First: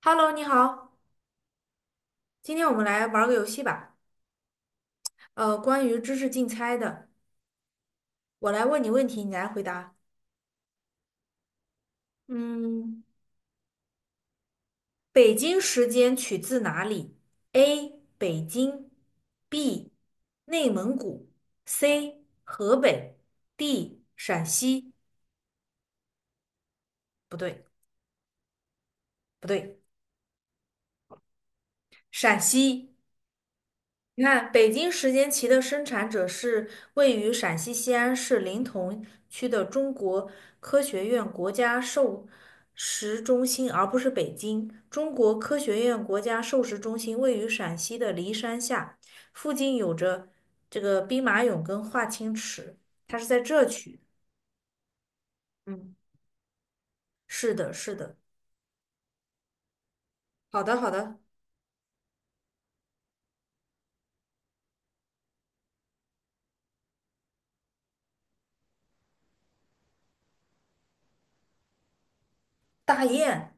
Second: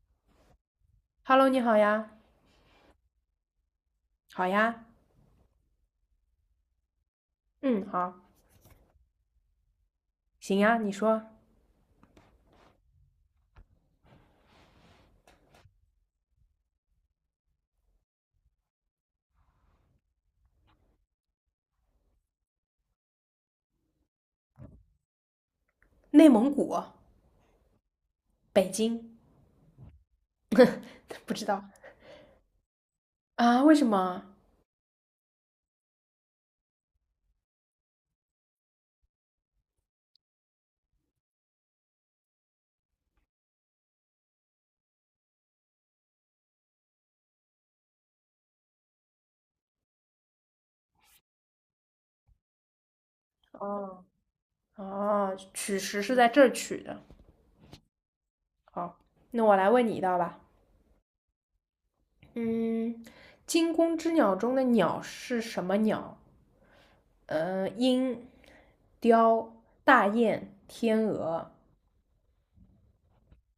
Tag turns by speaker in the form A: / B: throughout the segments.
A: Hello，你好，
B: Hello，你好呀，
A: 今天我们来玩儿个游戏吧。
B: 好呀，
A: 关于知识竞猜的，
B: 嗯，好，
A: 我来问你问题，你来回答。
B: 行呀，你说，
A: 嗯，北京时间取自哪里？A. 北京，B. 内蒙古，C. 河北，D. 陕西。
B: 内蒙古，
A: 不对，
B: 北京，
A: 不对，
B: 不知道。
A: 陕西。
B: 啊？为什么？
A: 你看，北京时间棋的生产者是位于陕西西安市临潼区的中国科学院国家授食中心，而不是北京。中国科学院国家授食中心位于陕西的骊山下，附近有着这个兵马俑跟华清池，它是在这区。
B: 哦哦，取
A: 嗯，
B: 食是在这儿取的。
A: 是的，是的。
B: 好，那我来问你一道吧。
A: 好的，好的。
B: 嗯，惊弓之鸟中的鸟是什么鸟？鹰、雕、大雁、天鹅。
A: 大雁。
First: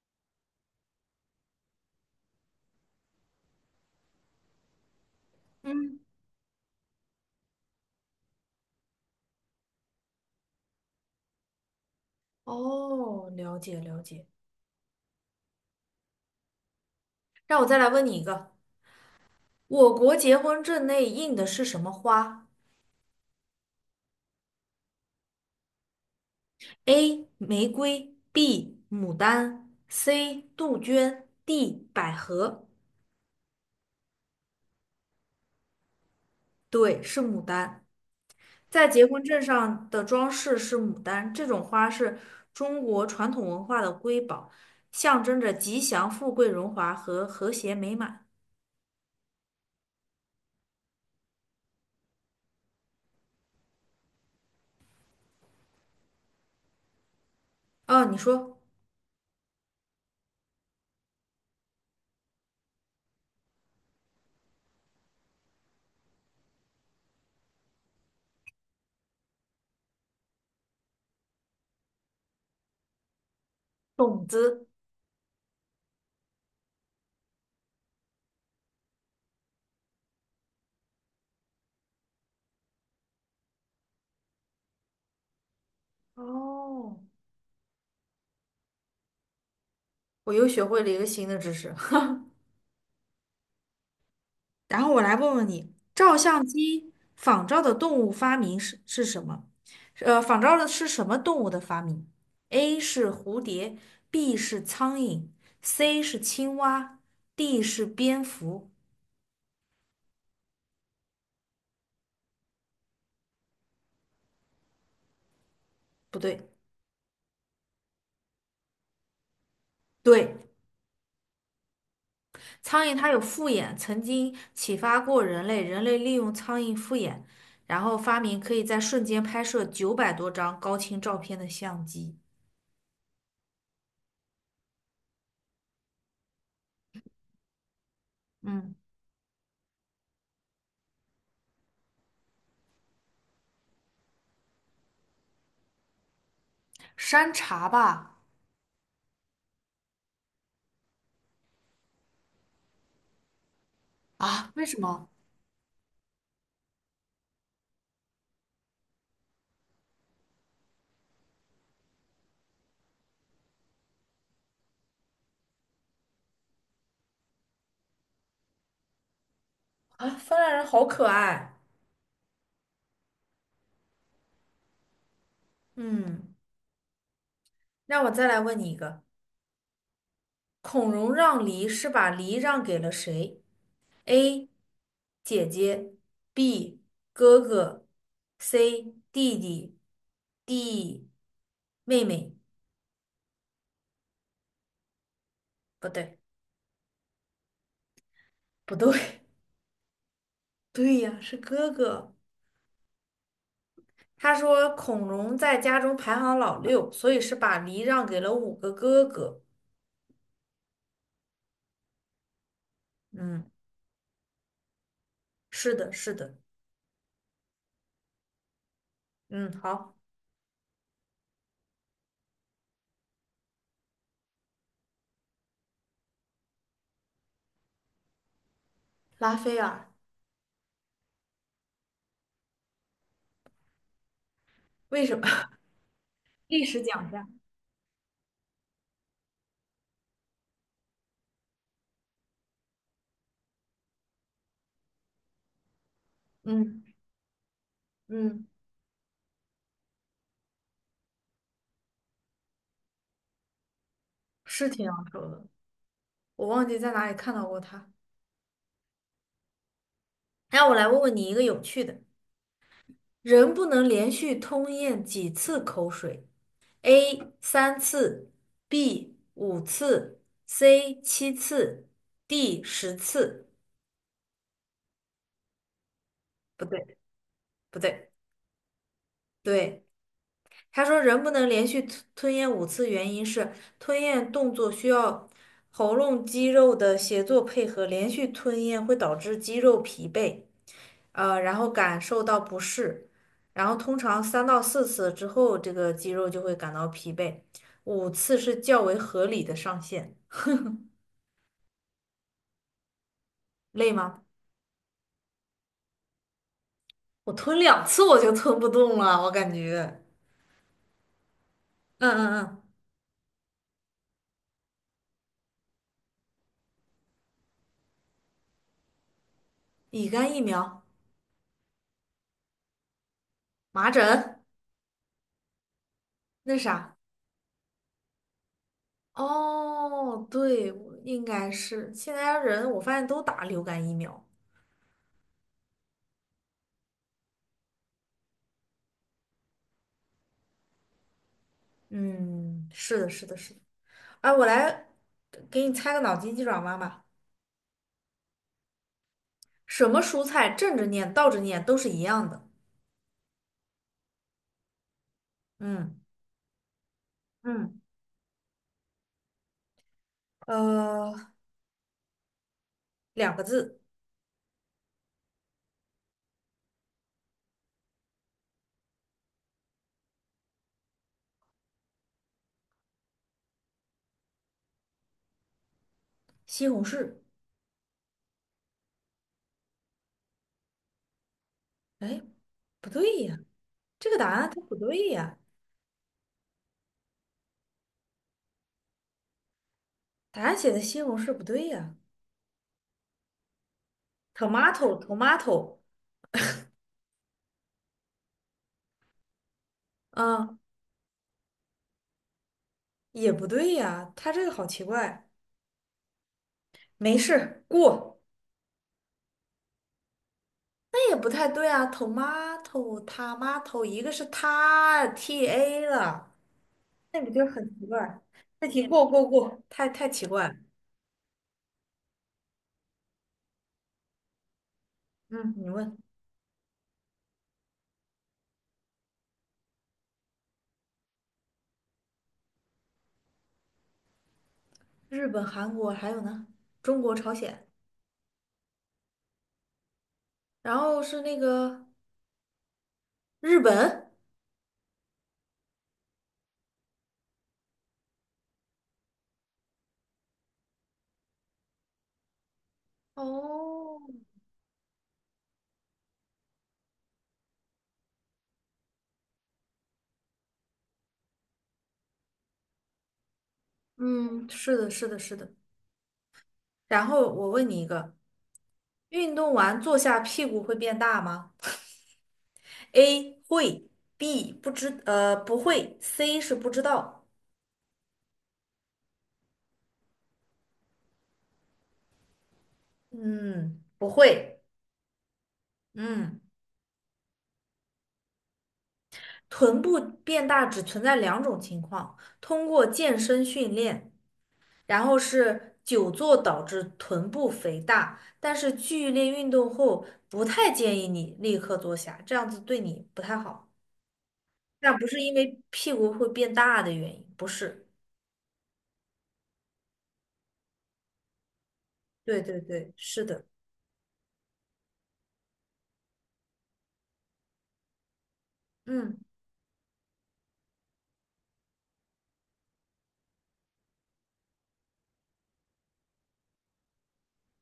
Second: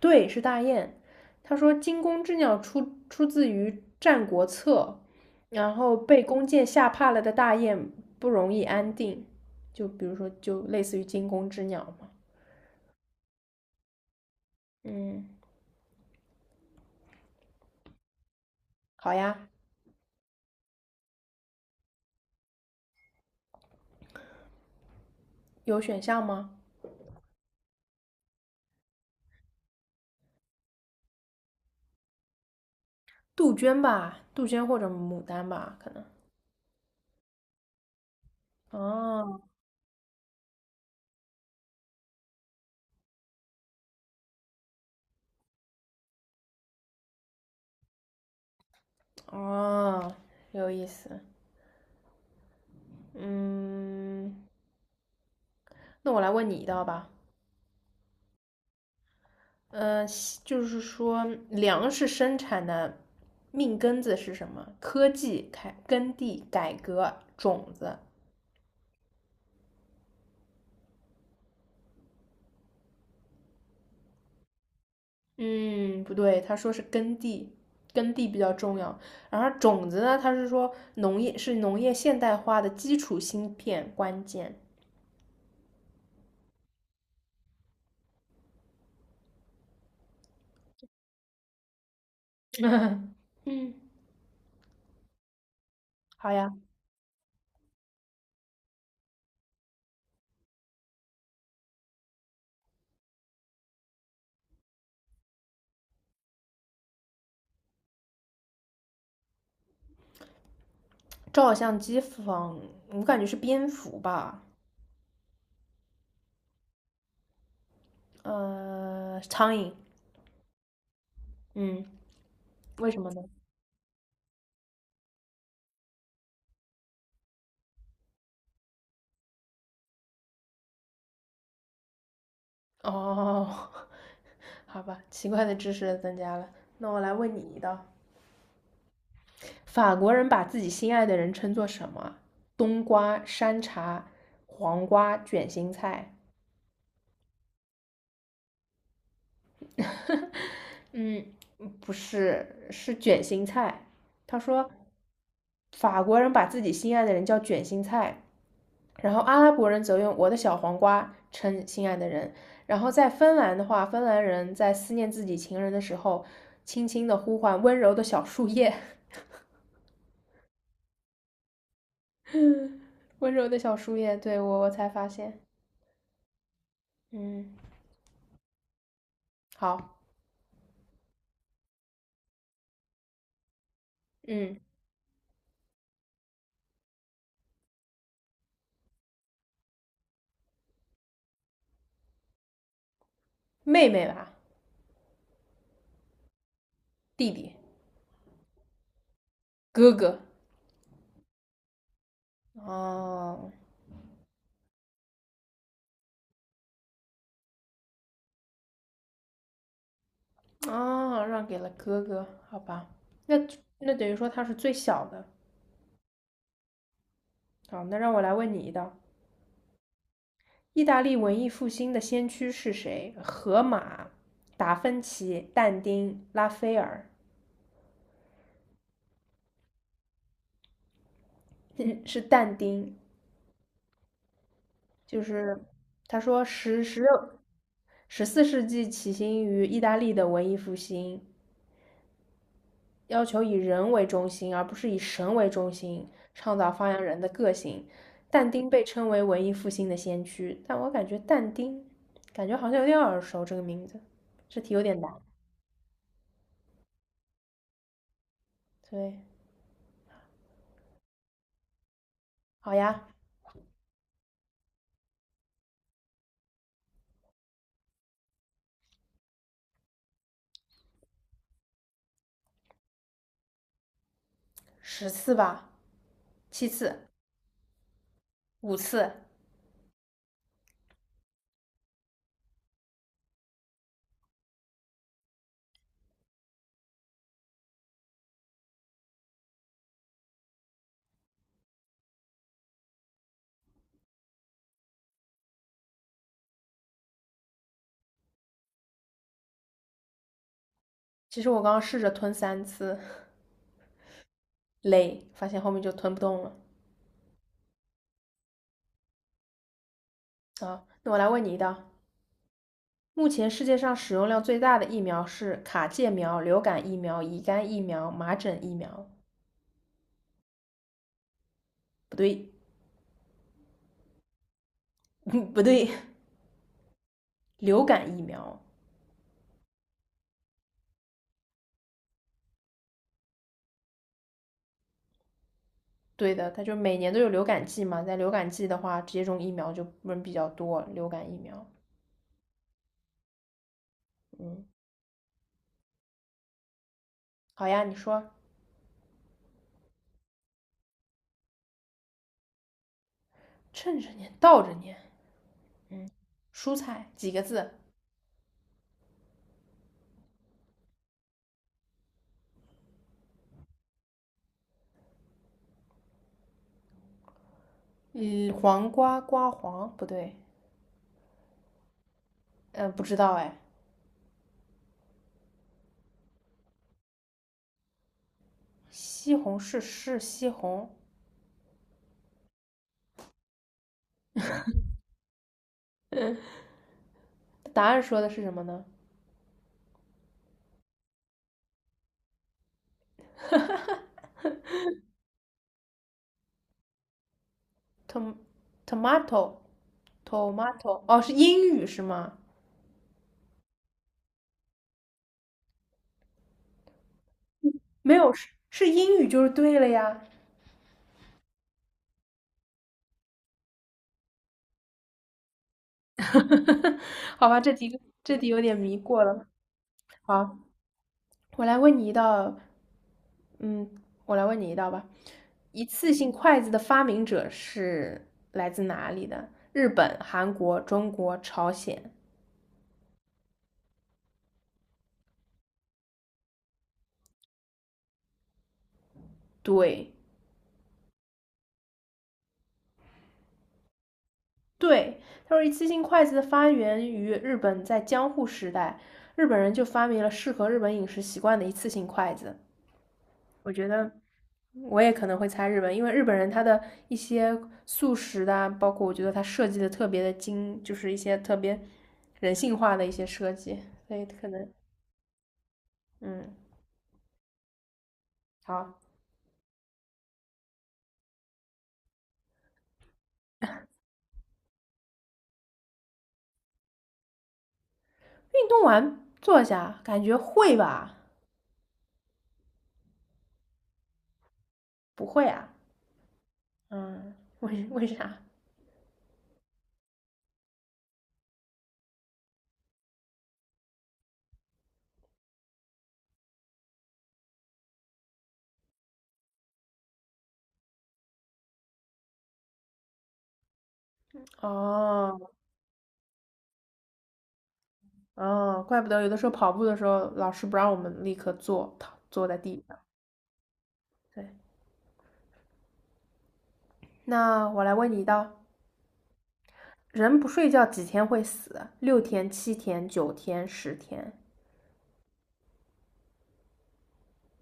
B: 对，是大雁。他说惊弓之鸟出自于《战国策》，然后
A: 嗯，
B: 被弓箭吓怕了的大雁不容易安定，就比如说就类似于惊弓之鸟嘛。
A: 哦，了解了解。
B: 嗯，
A: 让我再来问你一个。
B: 好呀，
A: 我国结婚证内印的是什么花
B: 有选项吗？
A: ？A. 玫瑰 B. 牡丹 C. 杜鹃 D. 百合。
B: 杜鹃吧，杜鹃或者牡丹吧，可能。
A: 对，是牡丹。在结婚
B: 哦
A: 证上的装饰是牡丹，这种花是中国传统文化的瑰宝，象征着吉祥、富贵、荣华和和谐美满。
B: 哦，有意思。嗯，那我来问你一道吧。
A: 哦，你说
B: 呃，就是说粮食生产的命根子是什么？科技、改耕地、改革、种子。
A: 种子。
B: 嗯，不对，他说是耕地，耕地比较重要。然后种子呢，他是说农业是农业现代化的基础芯片关键。
A: 哦，我又学会了一个新的知识。
B: 嗯，
A: 然后我来问问你，照
B: 好
A: 相
B: 呀。
A: 机仿照的动物发明是什么？仿照的是什么动物的发明？A 是蝴蝶，B 是苍蝇，C 是青蛙，D 是蝙蝠。
B: 照相机仿，我感觉是蝙蝠吧？
A: 不对，
B: 苍蝇。
A: 对，
B: 嗯，
A: 苍
B: 为
A: 蝇
B: 什
A: 它
B: 么
A: 有
B: 呢？
A: 复眼，曾经启发过人类，人类利用苍蝇复眼，然后发明可以在瞬间拍摄900多张高清照片的相机。
B: 哦，好吧，奇怪的知识增加了。那我来问你一道：
A: 嗯，
B: 法国人把自己心爱的人称作什么？冬瓜、山茶、黄瓜、卷心菜。
A: 山茶吧？
B: 嗯，不是，是卷心菜。他
A: 啊？为
B: 说，
A: 什么？
B: 法国人把自己心爱的人叫卷心菜，然后阿拉伯人则用我的小黄瓜称心爱的人。然后在芬兰的话，芬兰人在思念自己情人的时候，轻轻的呼唤温柔的小树叶。
A: 啊，芬兰人好可爱。
B: 温柔的小树叶，对我才发现，
A: 嗯，
B: 嗯，
A: 让我再来问你一个：
B: 好，
A: 孔融让梨是把梨让给了谁？A.
B: 嗯，
A: 姐姐，B. 哥哥，C. 弟弟，D. 妹妹。
B: 妹妹吧，
A: 不对，
B: 弟弟，
A: 不对，
B: 哥哥，
A: 对呀，是哥哥。
B: 哦，
A: 他说孔融在家中排行老六，所以是把梨让给了5个哥哥。
B: 哦，让给了哥哥，好吧，那
A: 嗯，
B: 那等于说他是最小的。
A: 是的，是的。
B: 好，那让我来问你一道，
A: 嗯，好，
B: 意大利文艺复兴的先驱是谁？荷马、达芬奇、但丁、拉斐尔，
A: 拉斐尔，
B: 是但丁。
A: 为什么？
B: 就是他说
A: 历史
B: 十
A: 讲。一
B: 六。
A: 下。
B: 14世纪起兴于意大利的文艺复兴，要求以人为中心，而不是以神为中心，倡导
A: 嗯
B: 发扬人的个性。
A: 嗯，
B: 但丁被称为文艺复兴的先驱，但我感觉但丁，感觉好像有点耳熟这个名字，这
A: 是
B: 题有
A: 挺难
B: 点难。
A: 受的，我忘记在哪里看到过它。
B: 对，
A: 那我来问问你一个有趣的：
B: 好呀，
A: 人不能连续吞咽几次口水？A 3次，B 5次，C 7次，D 10次。
B: 10次吧，
A: 不
B: 七
A: 对，
B: 次，
A: 不对，
B: 5次。
A: 对。他说人不能连续吞咽五次，原因是吞咽动作需要喉咙肌肉的协作配合，连续吞咽会导致肌肉疲惫。然后感受到不适，然后通常3到4次之后，这个肌肉就会感到疲惫，五次是较为合理的上限。
B: 其实我刚刚试着吞3次，
A: 累吗？
B: 累，发现后面就吞不动了。
A: 我吞2次我就吞不动了，我感觉。
B: 啊，那我来问你一道：
A: 嗯嗯嗯，
B: 目前世界上使用量最大的疫苗是卡介苗、流感疫苗、乙肝疫苗、麻疹疫苗？
A: 乙肝疫苗、
B: 不对，
A: 麻疹，
B: 嗯，不对，
A: 那啥。
B: 流感疫苗。
A: 哦，对，我应该是现在人我发现都打流感疫苗。
B: 对的，它就每年都有流感季嘛，在流感季的话，接种疫苗就人比较多，流感疫苗。
A: 嗯，是的，是的，是的。哎，我
B: 嗯，
A: 来给你猜个脑筋急转弯吧。
B: 好呀，你说
A: 什么蔬菜正着念、倒着念都是一样的。
B: 趁着年倒着年，
A: 嗯
B: 蔬菜几个字？
A: 嗯，呃，2个字，
B: 嗯，黄瓜瓜黄不对，不知道哎，
A: 西红柿。
B: 西红柿是西红，
A: 哎，不对呀，这个答案它不对呀，
B: 答案说的是什么呢
A: 答案写的西红柿不对呀。tomato tomato，
B: ？tom tomato
A: 啊，
B: tomato 哦，是英语是吗？
A: 也不对呀，它这个好奇怪。没事，
B: 没
A: 过。
B: 有是英语就是对了呀，
A: 那也不太对啊，tomato tomato，一个是它 t a 了，那不就
B: 好
A: 是
B: 吧，
A: 很
B: 这
A: 奇
B: 题
A: 怪？
B: 这题有
A: 这
B: 点
A: 题
B: 迷
A: 过过
B: 过了。
A: 过，太奇怪了。
B: 好，我来问你一道，嗯，我来问你一道吧。
A: 嗯，你
B: 一
A: 问。
B: 次性筷子的发明者是来自哪里的？日本、韩国、中国、朝鲜。
A: 日本、韩国还有呢，中国、朝鲜，
B: 对
A: 然后是那个日本。
B: 对，他说一次性筷子的发源于日本，在江户时代，日本人就发明了适合日本饮食习惯的一次性筷子。我觉
A: 哦，
B: 得我也可能会猜日本，因为日本人他的一些素食的啊，包括我觉得他设计的特别的精，就是一些特别人性化的一些设计，所以
A: 嗯，
B: 可能。
A: 是的，是的，是的。
B: 嗯，
A: 然后我问你一个，
B: 好，
A: 运动完坐下屁股会变大吗？A 会，B 不知，不会，C 是不知道。
B: 运动完坐下，感觉会吧？
A: 嗯，不会。
B: 不会啊？
A: 嗯，
B: 嗯，为啥？
A: 臀部变大只存在两种情况，通过健身训练然后是久坐导致臀部肥大，但是剧烈运动后不太建议你立刻坐下，这样子对你不太好。但不是因
B: 哦
A: 为屁股会变大的原因，不是。
B: 哦，怪不得有的时候跑步的时候，老师不让我们立刻坐
A: 对
B: 坐在
A: 对
B: 地
A: 对，
B: 上。
A: 是的，
B: 对，那我来问你一道，
A: 嗯，
B: 人不睡觉几天会死？六天、七天、九天、十天。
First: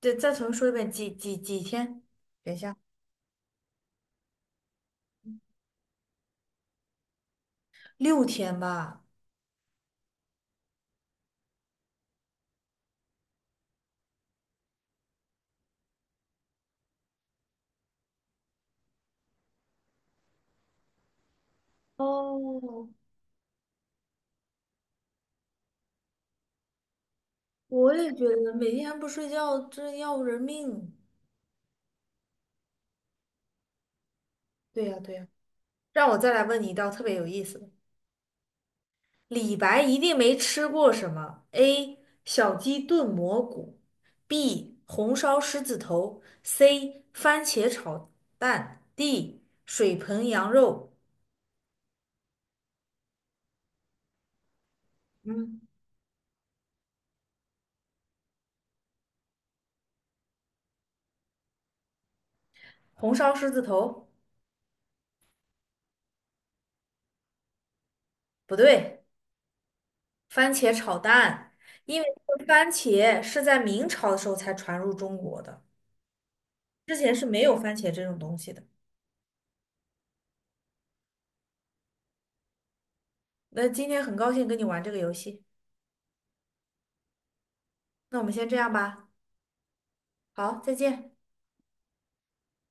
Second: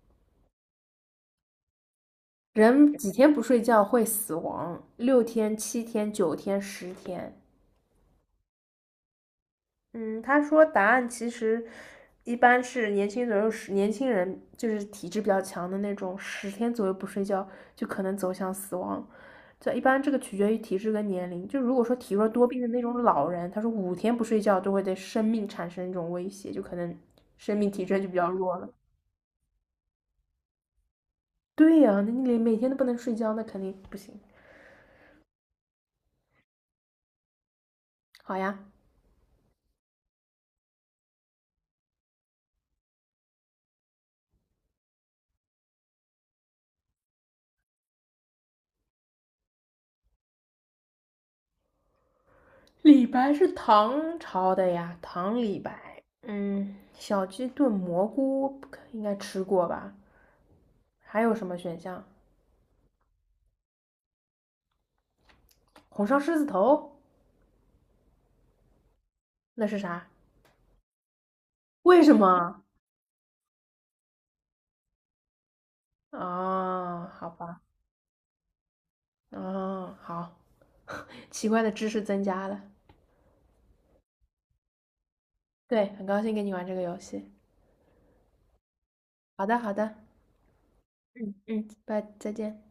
A: 对，再重新说一遍，几天？等一下，
B: 人几天不睡觉会死亡？六天、七天、九天、十天。
A: 6天吧。
B: 嗯，他说答案其实一般是年轻左右年轻人，就是体质比较强的那种，十天左右不睡觉就可能走向死亡。这一般这个取决于体质跟年龄。就如果说体弱多病的那
A: 哦，
B: 种老人，他说5天不睡觉都会对生命产生一种威胁，就可能生命体
A: 我
B: 征就
A: 也
B: 比
A: 觉
B: 较
A: 得
B: 弱了。
A: 每天不睡觉真要人命。
B: 对呀、啊那你连每天都不能睡觉，那肯定不行。
A: 对呀对呀，让我再来问你一道特别有意思的。
B: 好呀，
A: 李白一定没吃过什么：A. 小鸡炖蘑菇，B. 红烧狮子头，C. 番茄炒蛋，D. 水盆羊肉。
B: 李白是唐朝的呀，唐李
A: 嗯，
B: 白。嗯，小鸡炖蘑菇应该吃过吧？还有什么选项？
A: 红烧狮子头
B: 红烧狮子头，
A: 不对，
B: 那是啥？
A: 番茄炒蛋，因
B: 为
A: 为
B: 什
A: 这个
B: 么？
A: 番茄是在明朝的时候才传入中国的，之
B: 啊，
A: 前是
B: 好
A: 没有
B: 吧，
A: 番茄这种东西的。
B: 啊，好，奇怪的知识增加了。
A: 那今天很高兴跟你玩这个游戏，
B: 对，很高兴跟你玩这个游戏。
A: 那我们先这样吧，
B: 好的，好的，
A: 好，再见。
B: 嗯嗯，拜，再见。